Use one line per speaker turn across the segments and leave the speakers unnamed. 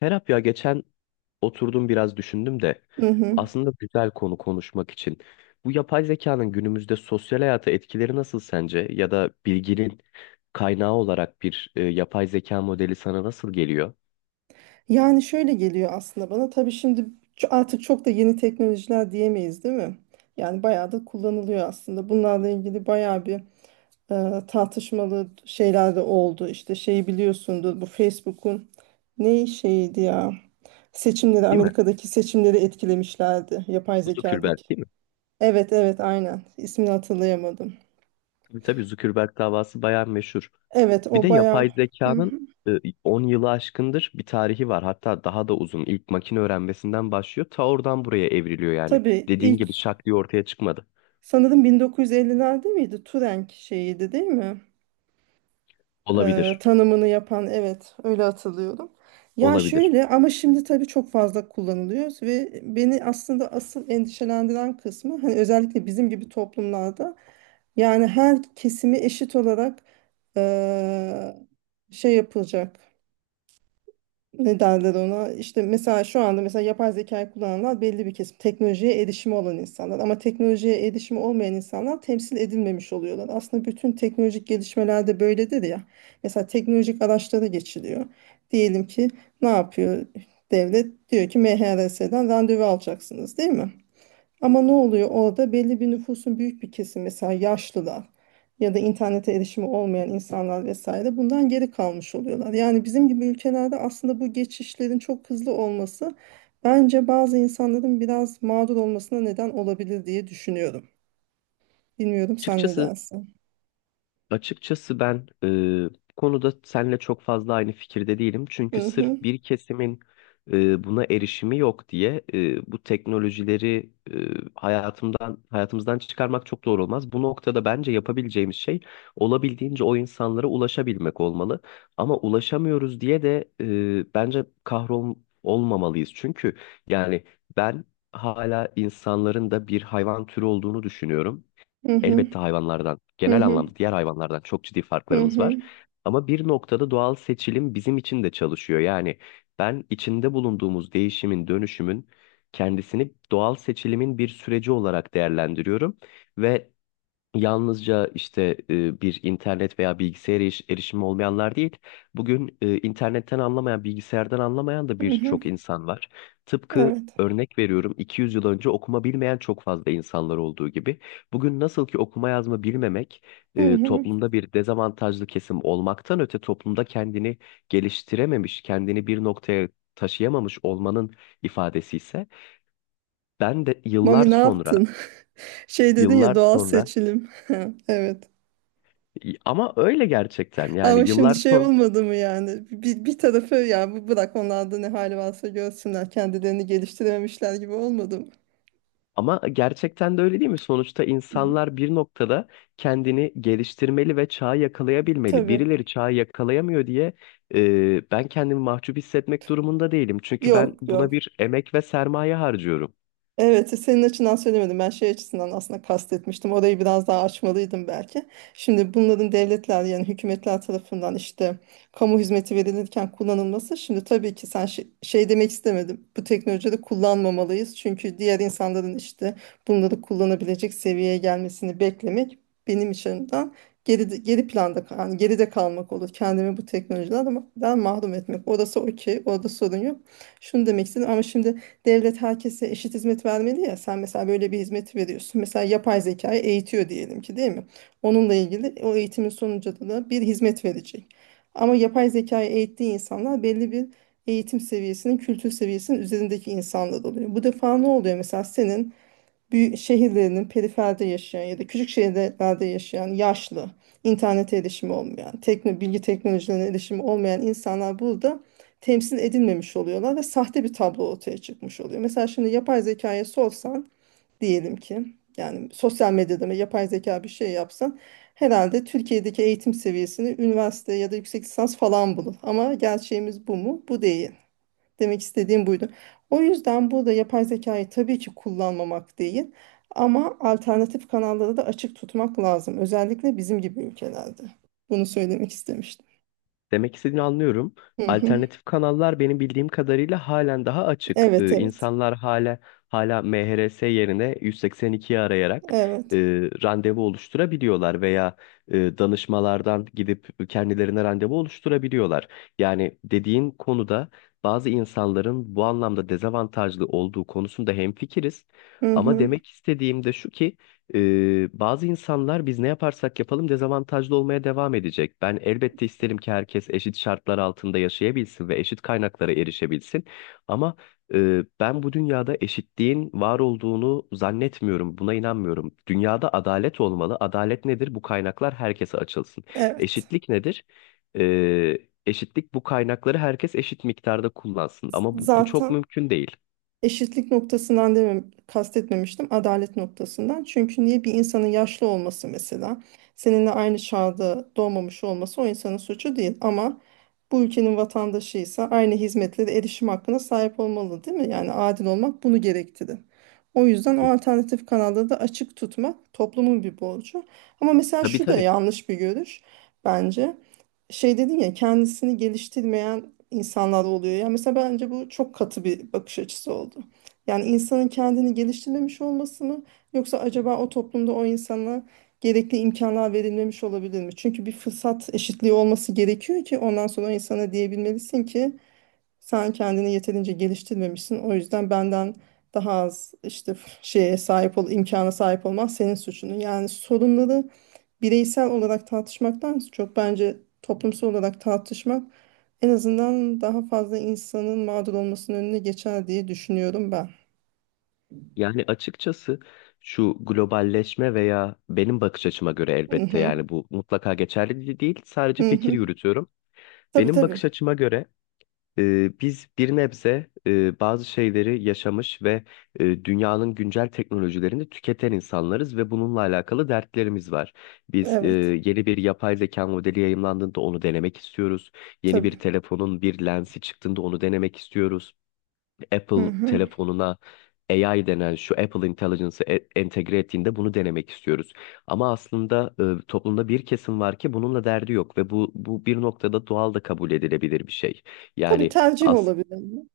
Serap ya geçen oturdum biraz düşündüm de
Hı hı.
aslında güzel konu konuşmak için. Bu yapay zekanın günümüzde sosyal hayata etkileri nasıl sence? Ya da bilginin kaynağı olarak bir yapay zeka modeli sana nasıl geliyor?
Yani şöyle geliyor aslında bana. Tabii şimdi artık çok da yeni teknolojiler diyemeyiz, değil mi? Yani bayağı da kullanılıyor aslında. Bunlarla ilgili bayağı bir tartışmalı şeyler de oldu. İşte şeyi biliyorsundur, bu Facebook'un ne şeydi ya? Seçimleri,
Değil mi?
Amerika'daki seçimleri etkilemişlerdi. Yapay
Zuckerberg
zekadaki.
değil mi?
Evet evet, aynen. İsmini hatırlayamadım.
Tabii tabii, Zuckerberg davası bayağı meşhur.
Evet,
Bir
o
de
bayağı.
yapay
Hı hı.
zekanın e, 10 yılı aşkındır bir tarihi var. Hatta daha da uzun. İlk makine öğrenmesinden başlıyor. Ta oradan buraya evriliyor yani.
Tabii
Dediğin
ilk
gibi şak diye ortaya çıkmadı.
sanırım 1950'lerde miydi? Turing şeyiydi değil mi?
Olabilir.
Tanımını yapan, evet, öyle hatırlıyorum. Ya
Olabilir.
şöyle, ama şimdi tabii çok fazla kullanılıyor ve beni aslında asıl endişelendiren kısmı hani özellikle bizim gibi toplumlarda yani her kesimi eşit olarak e, şey yapılacak, ne derler ona, işte mesela şu anda mesela yapay zekayı kullananlar belli bir kesim, teknolojiye erişimi olan insanlar, ama teknolojiye erişimi olmayan insanlar temsil edilmemiş oluyorlar. Aslında bütün teknolojik gelişmelerde böyledir ya, mesela teknolojik araçlara geçiliyor. Diyelim ki ne yapıyor devlet? Diyor ki MHRS'den randevu alacaksınız, değil mi? Ama ne oluyor orada? Belli bir nüfusun büyük bir kesimi, mesela yaşlılar ya da internete erişimi olmayan insanlar vesaire, bundan geri kalmış oluyorlar. Yani bizim gibi ülkelerde aslında bu geçişlerin çok hızlı olması bence bazı insanların biraz mağdur olmasına neden olabilir diye düşünüyorum. Bilmiyorum, sen ne
Açıkçası
dersin?
Açıkçası ben, bu konuda seninle çok fazla aynı fikirde değilim. Çünkü
Hı hı,
sırf bir kesimin buna erişimi yok diye bu teknolojileri hayatımdan hayatımızdan çıkarmak çok doğru olmaz. Bu noktada bence yapabileceğimiz şey olabildiğince o insanlara ulaşabilmek olmalı. Ama ulaşamıyoruz diye de bence kahrol olmamalıyız. Çünkü yani ben hala insanların da bir hayvan türü olduğunu düşünüyorum.
hı hı,
Elbette hayvanlardan,
hı
genel
hı,
anlamda diğer hayvanlardan çok ciddi
hı
farklarımız var.
hı,
Ama bir noktada doğal seçilim bizim için de çalışıyor. Yani ben içinde bulunduğumuz değişimin, dönüşümün kendisini doğal seçilimin bir süreci olarak değerlendiriyorum ve yalnızca işte bir internet veya bilgisayara erişimi olmayanlar değil, bugün internetten anlamayan, bilgisayardan anlamayan da
hı hı.
birçok insan var. Tıpkı
Evet.
örnek veriyorum, 200 yıl önce okuma bilmeyen çok fazla insanlar olduğu gibi. Bugün nasıl ki okuma yazma bilmemek
Hı hı.
toplumda bir dezavantajlı kesim olmaktan öte toplumda kendini geliştirememiş, kendini bir noktaya taşıyamamış olmanın ifadesi ise ben de yıllar
Mami ne
sonra,
yaptın? Şey dedin ya,
yıllar
doğal
sonra
seçilim. Evet.
ama öyle gerçekten, yani
Ama şimdi
yıllar
şey
sonra
olmadı mı, yani bir tarafı ya bu, bırak onlar da ne hali varsa görsünler, kendilerini geliştirememişler gibi olmadı mı?
ama gerçekten de öyle değil mi? Sonuçta
Hı,
insanlar bir noktada kendini geliştirmeli ve çağı yakalayabilmeli.
tabii.
Birileri çağı yakalayamıyor diye ben kendimi mahcup hissetmek durumunda değilim. Çünkü ben
Yok
buna
yok.
bir emek ve sermaye harcıyorum.
Evet, senin açından söylemedim. Ben şey açısından aslında kastetmiştim. Orayı biraz daha açmalıydım belki. Şimdi bunların devletler yani hükümetler tarafından işte kamu hizmeti verilirken kullanılması. Şimdi tabii ki sen şey, şey demek istemedim. Bu teknolojileri kullanmamalıyız. Çünkü diğer insanların işte bunları kullanabilecek seviyeye gelmesini beklemek benim açımdan geri planda yani geride kalmak olur. Kendimi bu teknolojilerden mahrum etmek. Orası okey. Orada sorun yok. Şunu demek istedim ama şimdi devlet herkese eşit hizmet vermeli ya. Sen mesela böyle bir hizmeti veriyorsun. Mesela yapay zekayı eğitiyor diyelim ki, değil mi? Onunla ilgili o eğitimin sonucunda da bir hizmet verecek. Ama yapay zekayı eğittiği insanlar belli bir eğitim seviyesinin, kültür seviyesinin üzerindeki insanlar oluyor. Bu defa ne oluyor? Mesela senin büyük şehirlerinin periferde yaşayan ya da küçük şehirlerde yaşayan yaşlı, internete erişimi olmayan, tekno, bilgi teknolojilerine erişimi olmayan insanlar burada temsil edilmemiş oluyorlar ve sahte bir tablo ortaya çıkmış oluyor. Mesela şimdi yapay zekaya sorsan, diyelim ki, yani sosyal medyada mı yapay zeka bir şey yapsan, herhalde Türkiye'deki eğitim seviyesini üniversite ya da yüksek lisans falan bulur. Ama gerçeğimiz bu mu? Bu değil. Demek istediğim buydu. O yüzden burada yapay zekayı tabii ki kullanmamak değil, ama alternatif kanalları da açık tutmak lazım. Özellikle bizim gibi ülkelerde. Bunu söylemek istemiştim.
Demek istediğini anlıyorum.
Hı hı.
Alternatif kanallar benim bildiğim kadarıyla halen daha açık.
Evet, evet.
İnsanlar hala MHRS yerine 182'yi arayarak e,
Evet.
randevu oluşturabiliyorlar veya danışmalardan gidip kendilerine randevu oluşturabiliyorlar. Yani dediğin konuda bazı insanların bu anlamda dezavantajlı olduğu konusunda hemfikiriz.
Hı
Ama
hı.
demek istediğim de şu ki bazı insanlar biz ne yaparsak yapalım dezavantajlı olmaya devam edecek. Ben elbette isterim ki herkes eşit şartlar altında yaşayabilsin ve eşit kaynaklara erişebilsin. Ama ben bu dünyada eşitliğin var olduğunu zannetmiyorum, buna inanmıyorum. Dünyada adalet olmalı. Adalet nedir? Bu kaynaklar herkese açılsın.
Evet.
Eşitlik nedir? Ee, Eşitlik bu kaynakları herkes eşit miktarda kullansın. Ama bu çok
Zaten
mümkün değil.
eşitlik noktasından demem, kastetmemiştim. Adalet noktasından. Çünkü niye bir insanın yaşlı olması mesela, seninle aynı çağda doğmamış olması o insanın suçu değil. Ama bu ülkenin vatandaşıysa aynı hizmetlere erişim hakkına sahip olmalı, değil mi? Yani adil olmak bunu gerektirir. O yüzden o alternatif kanalları da açık tutmak toplumun bir borcu. Ama mesela
Tabii
şu da
tabii.
yanlış bir görüş bence. Şey dedin ya, kendisini geliştirmeyen insanlar oluyor. Yani mesela bence bu çok katı bir bakış açısı oldu. Yani insanın kendini geliştirmemiş olması mı, yoksa acaba o toplumda o insana gerekli imkanlar verilmemiş olabilir mi? Çünkü bir fırsat eşitliği olması gerekiyor ki ondan sonra o insana diyebilmelisin ki sen kendini yeterince geliştirmemişsin. O yüzden benden daha az işte şeye sahip ol, imkana sahip olman senin suçun. Yani sorunları bireysel olarak tartışmaktan çok bence toplumsal olarak tartışmak en azından daha fazla insanın mağdur olmasının önüne geçer diye düşünüyorum ben.
Yani açıkçası şu globalleşme veya benim bakış açıma göre, elbette
Hı-hı.
yani bu mutlaka geçerli değil, sadece fikir
Hı-hı.
yürütüyorum.
Tabii
Benim
tabii.
bakış açıma göre biz bir nebze bazı şeyleri yaşamış ve dünyanın güncel teknolojilerini tüketen insanlarız ve bununla alakalı dertlerimiz var. Biz
Evet.
yeni bir yapay zeka modeli yayımlandığında onu denemek istiyoruz. Yeni bir
Tabii.
telefonun bir lensi çıktığında onu denemek istiyoruz. Apple
Hı-hı.
telefonuna AI denen şu Apple Intelligence'ı entegre ettiğinde bunu denemek istiyoruz. Ama aslında toplumda bir kesim var ki bununla derdi yok ve bu bir noktada doğal da kabul edilebilir bir şey.
Tabii,
Yani
tercih olabilir.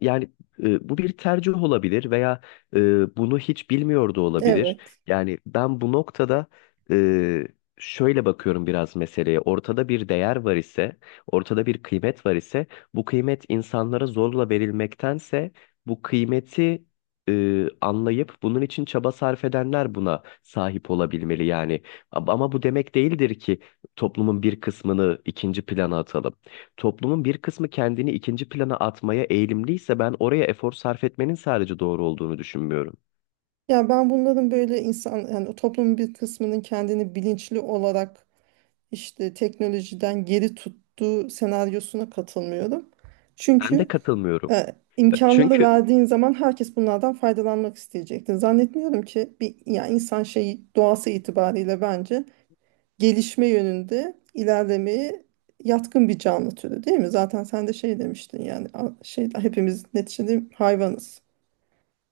yani bu bir tercih olabilir veya bunu hiç bilmiyor da olabilir.
Evet.
Yani ben bu noktada e, şöyle bakıyorum biraz meseleye. Ortada bir değer var ise, ortada bir kıymet var ise, bu kıymet insanlara zorla verilmektense bu kıymeti anlayıp bunun için çaba sarf edenler buna sahip olabilmeli yani. Ama bu demek değildir ki toplumun bir kısmını ikinci plana atalım. Toplumun bir kısmı kendini ikinci plana atmaya eğilimliyse ben oraya efor sarf etmenin sadece doğru olduğunu düşünmüyorum.
Ya ben bunların böyle insan yani o toplumun bir kısmının kendini bilinçli olarak işte teknolojiden geri tuttuğu senaryosuna katılmıyorum.
Ben de
Çünkü
katılmıyorum.
E, imkanları
Çünkü
verdiğin zaman herkes bunlardan faydalanmak isteyecektir. Zannetmiyorum ki bir, yani insan şeyi doğası itibariyle bence gelişme yönünde ilerlemeye yatkın bir canlı türü, değil mi? Zaten sen de şey demiştin, yani şey, hepimiz neticede hayvanız.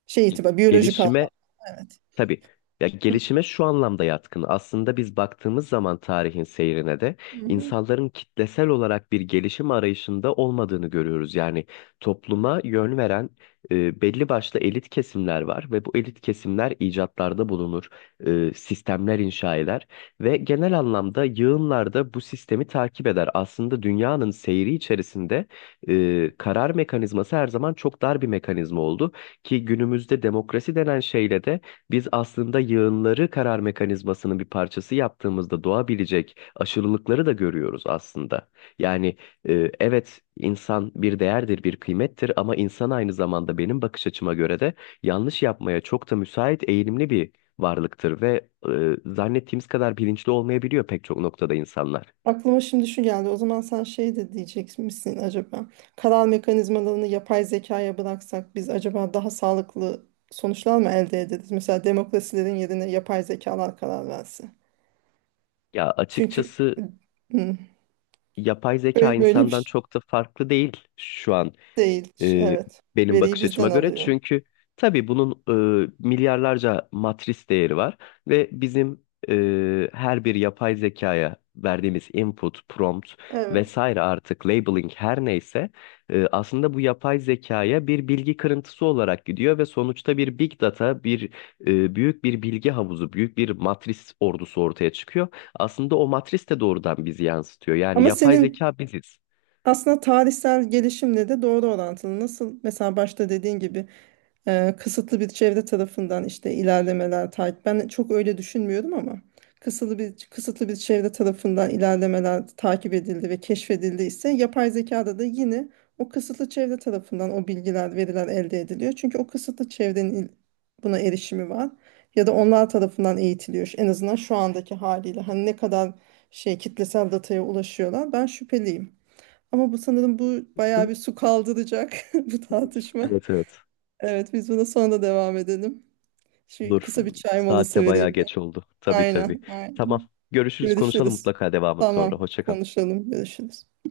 Şey itibar, biyolojik anlamda
gelişime.
evet.
Tabii. Ya gelişime şu anlamda yatkın. Aslında biz baktığımız zaman tarihin seyrine de
Hı hı.
insanların kitlesel olarak bir gelişim arayışında olmadığını görüyoruz. Yani topluma yön veren belli başlı elit kesimler var ve bu elit kesimler icatlarda bulunur, sistemler inşa eder ve genel anlamda yığınlarda bu sistemi takip eder. Aslında dünyanın seyri içerisinde karar mekanizması her zaman çok dar bir mekanizma oldu ki günümüzde demokrasi denen şeyle de biz aslında yığınları karar mekanizmasının bir parçası yaptığımızda doğabilecek aşırılıkları da görüyoruz aslında. Yani evet, insan bir değerdir, bir kıymettir, ama insan aynı zamanda benim bakış açıma göre de yanlış yapmaya çok da müsait, eğilimli bir varlıktır ve zannettiğimiz kadar bilinçli olmayabiliyor pek çok noktada insanlar.
Aklıma şimdi şu geldi. O zaman sen şey de diyecek misin acaba? Karar mekanizmalarını yapay zekaya bıraksak biz acaba daha sağlıklı sonuçlar mı elde ederiz? Mesela demokrasilerin yerine yapay zekalar karar verse.
Ya
Çünkü
açıkçası
hı,
yapay zeka
böyle bir
insandan
şey
çok da farklı değil şu an,
değil.
e,
Evet.
benim
Veriyi
bakış açıma
bizden
göre.
alıyor.
Çünkü tabii bunun milyarlarca matris değeri var ve bizim her bir yapay zekaya verdiğimiz input, prompt
Evet.
vesaire, artık labeling her neyse, aslında bu yapay zekaya bir bilgi kırıntısı olarak gidiyor ve sonuçta bir big data, bir büyük bir bilgi havuzu, büyük bir matris ordusu ortaya çıkıyor. Aslında o matris de doğrudan bizi yansıtıyor. Yani
Ama
yapay
senin
zeka biziz.
aslında tarihsel gelişimle de doğru orantılı. Nasıl mesela başta dediğin gibi kısıtlı bir çevre tarafından işte ilerlemeler takip. Ben çok öyle düşünmüyorum ama kısıtlı bir çevre tarafından ilerlemeler takip edildi ve keşfedildi ise yapay zekada da yine o kısıtlı çevre tarafından o bilgiler, veriler elde ediliyor. Çünkü o kısıtlı çevrenin buna erişimi var ya da onlar tarafından eğitiliyor. En azından şu andaki haliyle hani ne kadar şey kitlesel dataya ulaşıyorlar ben şüpheliyim. Ama bu sanırım bu bayağı bir su kaldıracak bu tartışma.
Evet, evet.
Evet, biz buna sonra da devam edelim. Şimdi
Dur.
kısa bir çay molası
Saatte bayağı
vereyim ben.
geç oldu. Tabii
Aynen,
tabii.
aynen.
Tamam. Görüşürüz, konuşalım
Görüşürüz.
mutlaka devamı sonra.
Tamam,
Hoşça kal.
konuşalım, görüşürüz.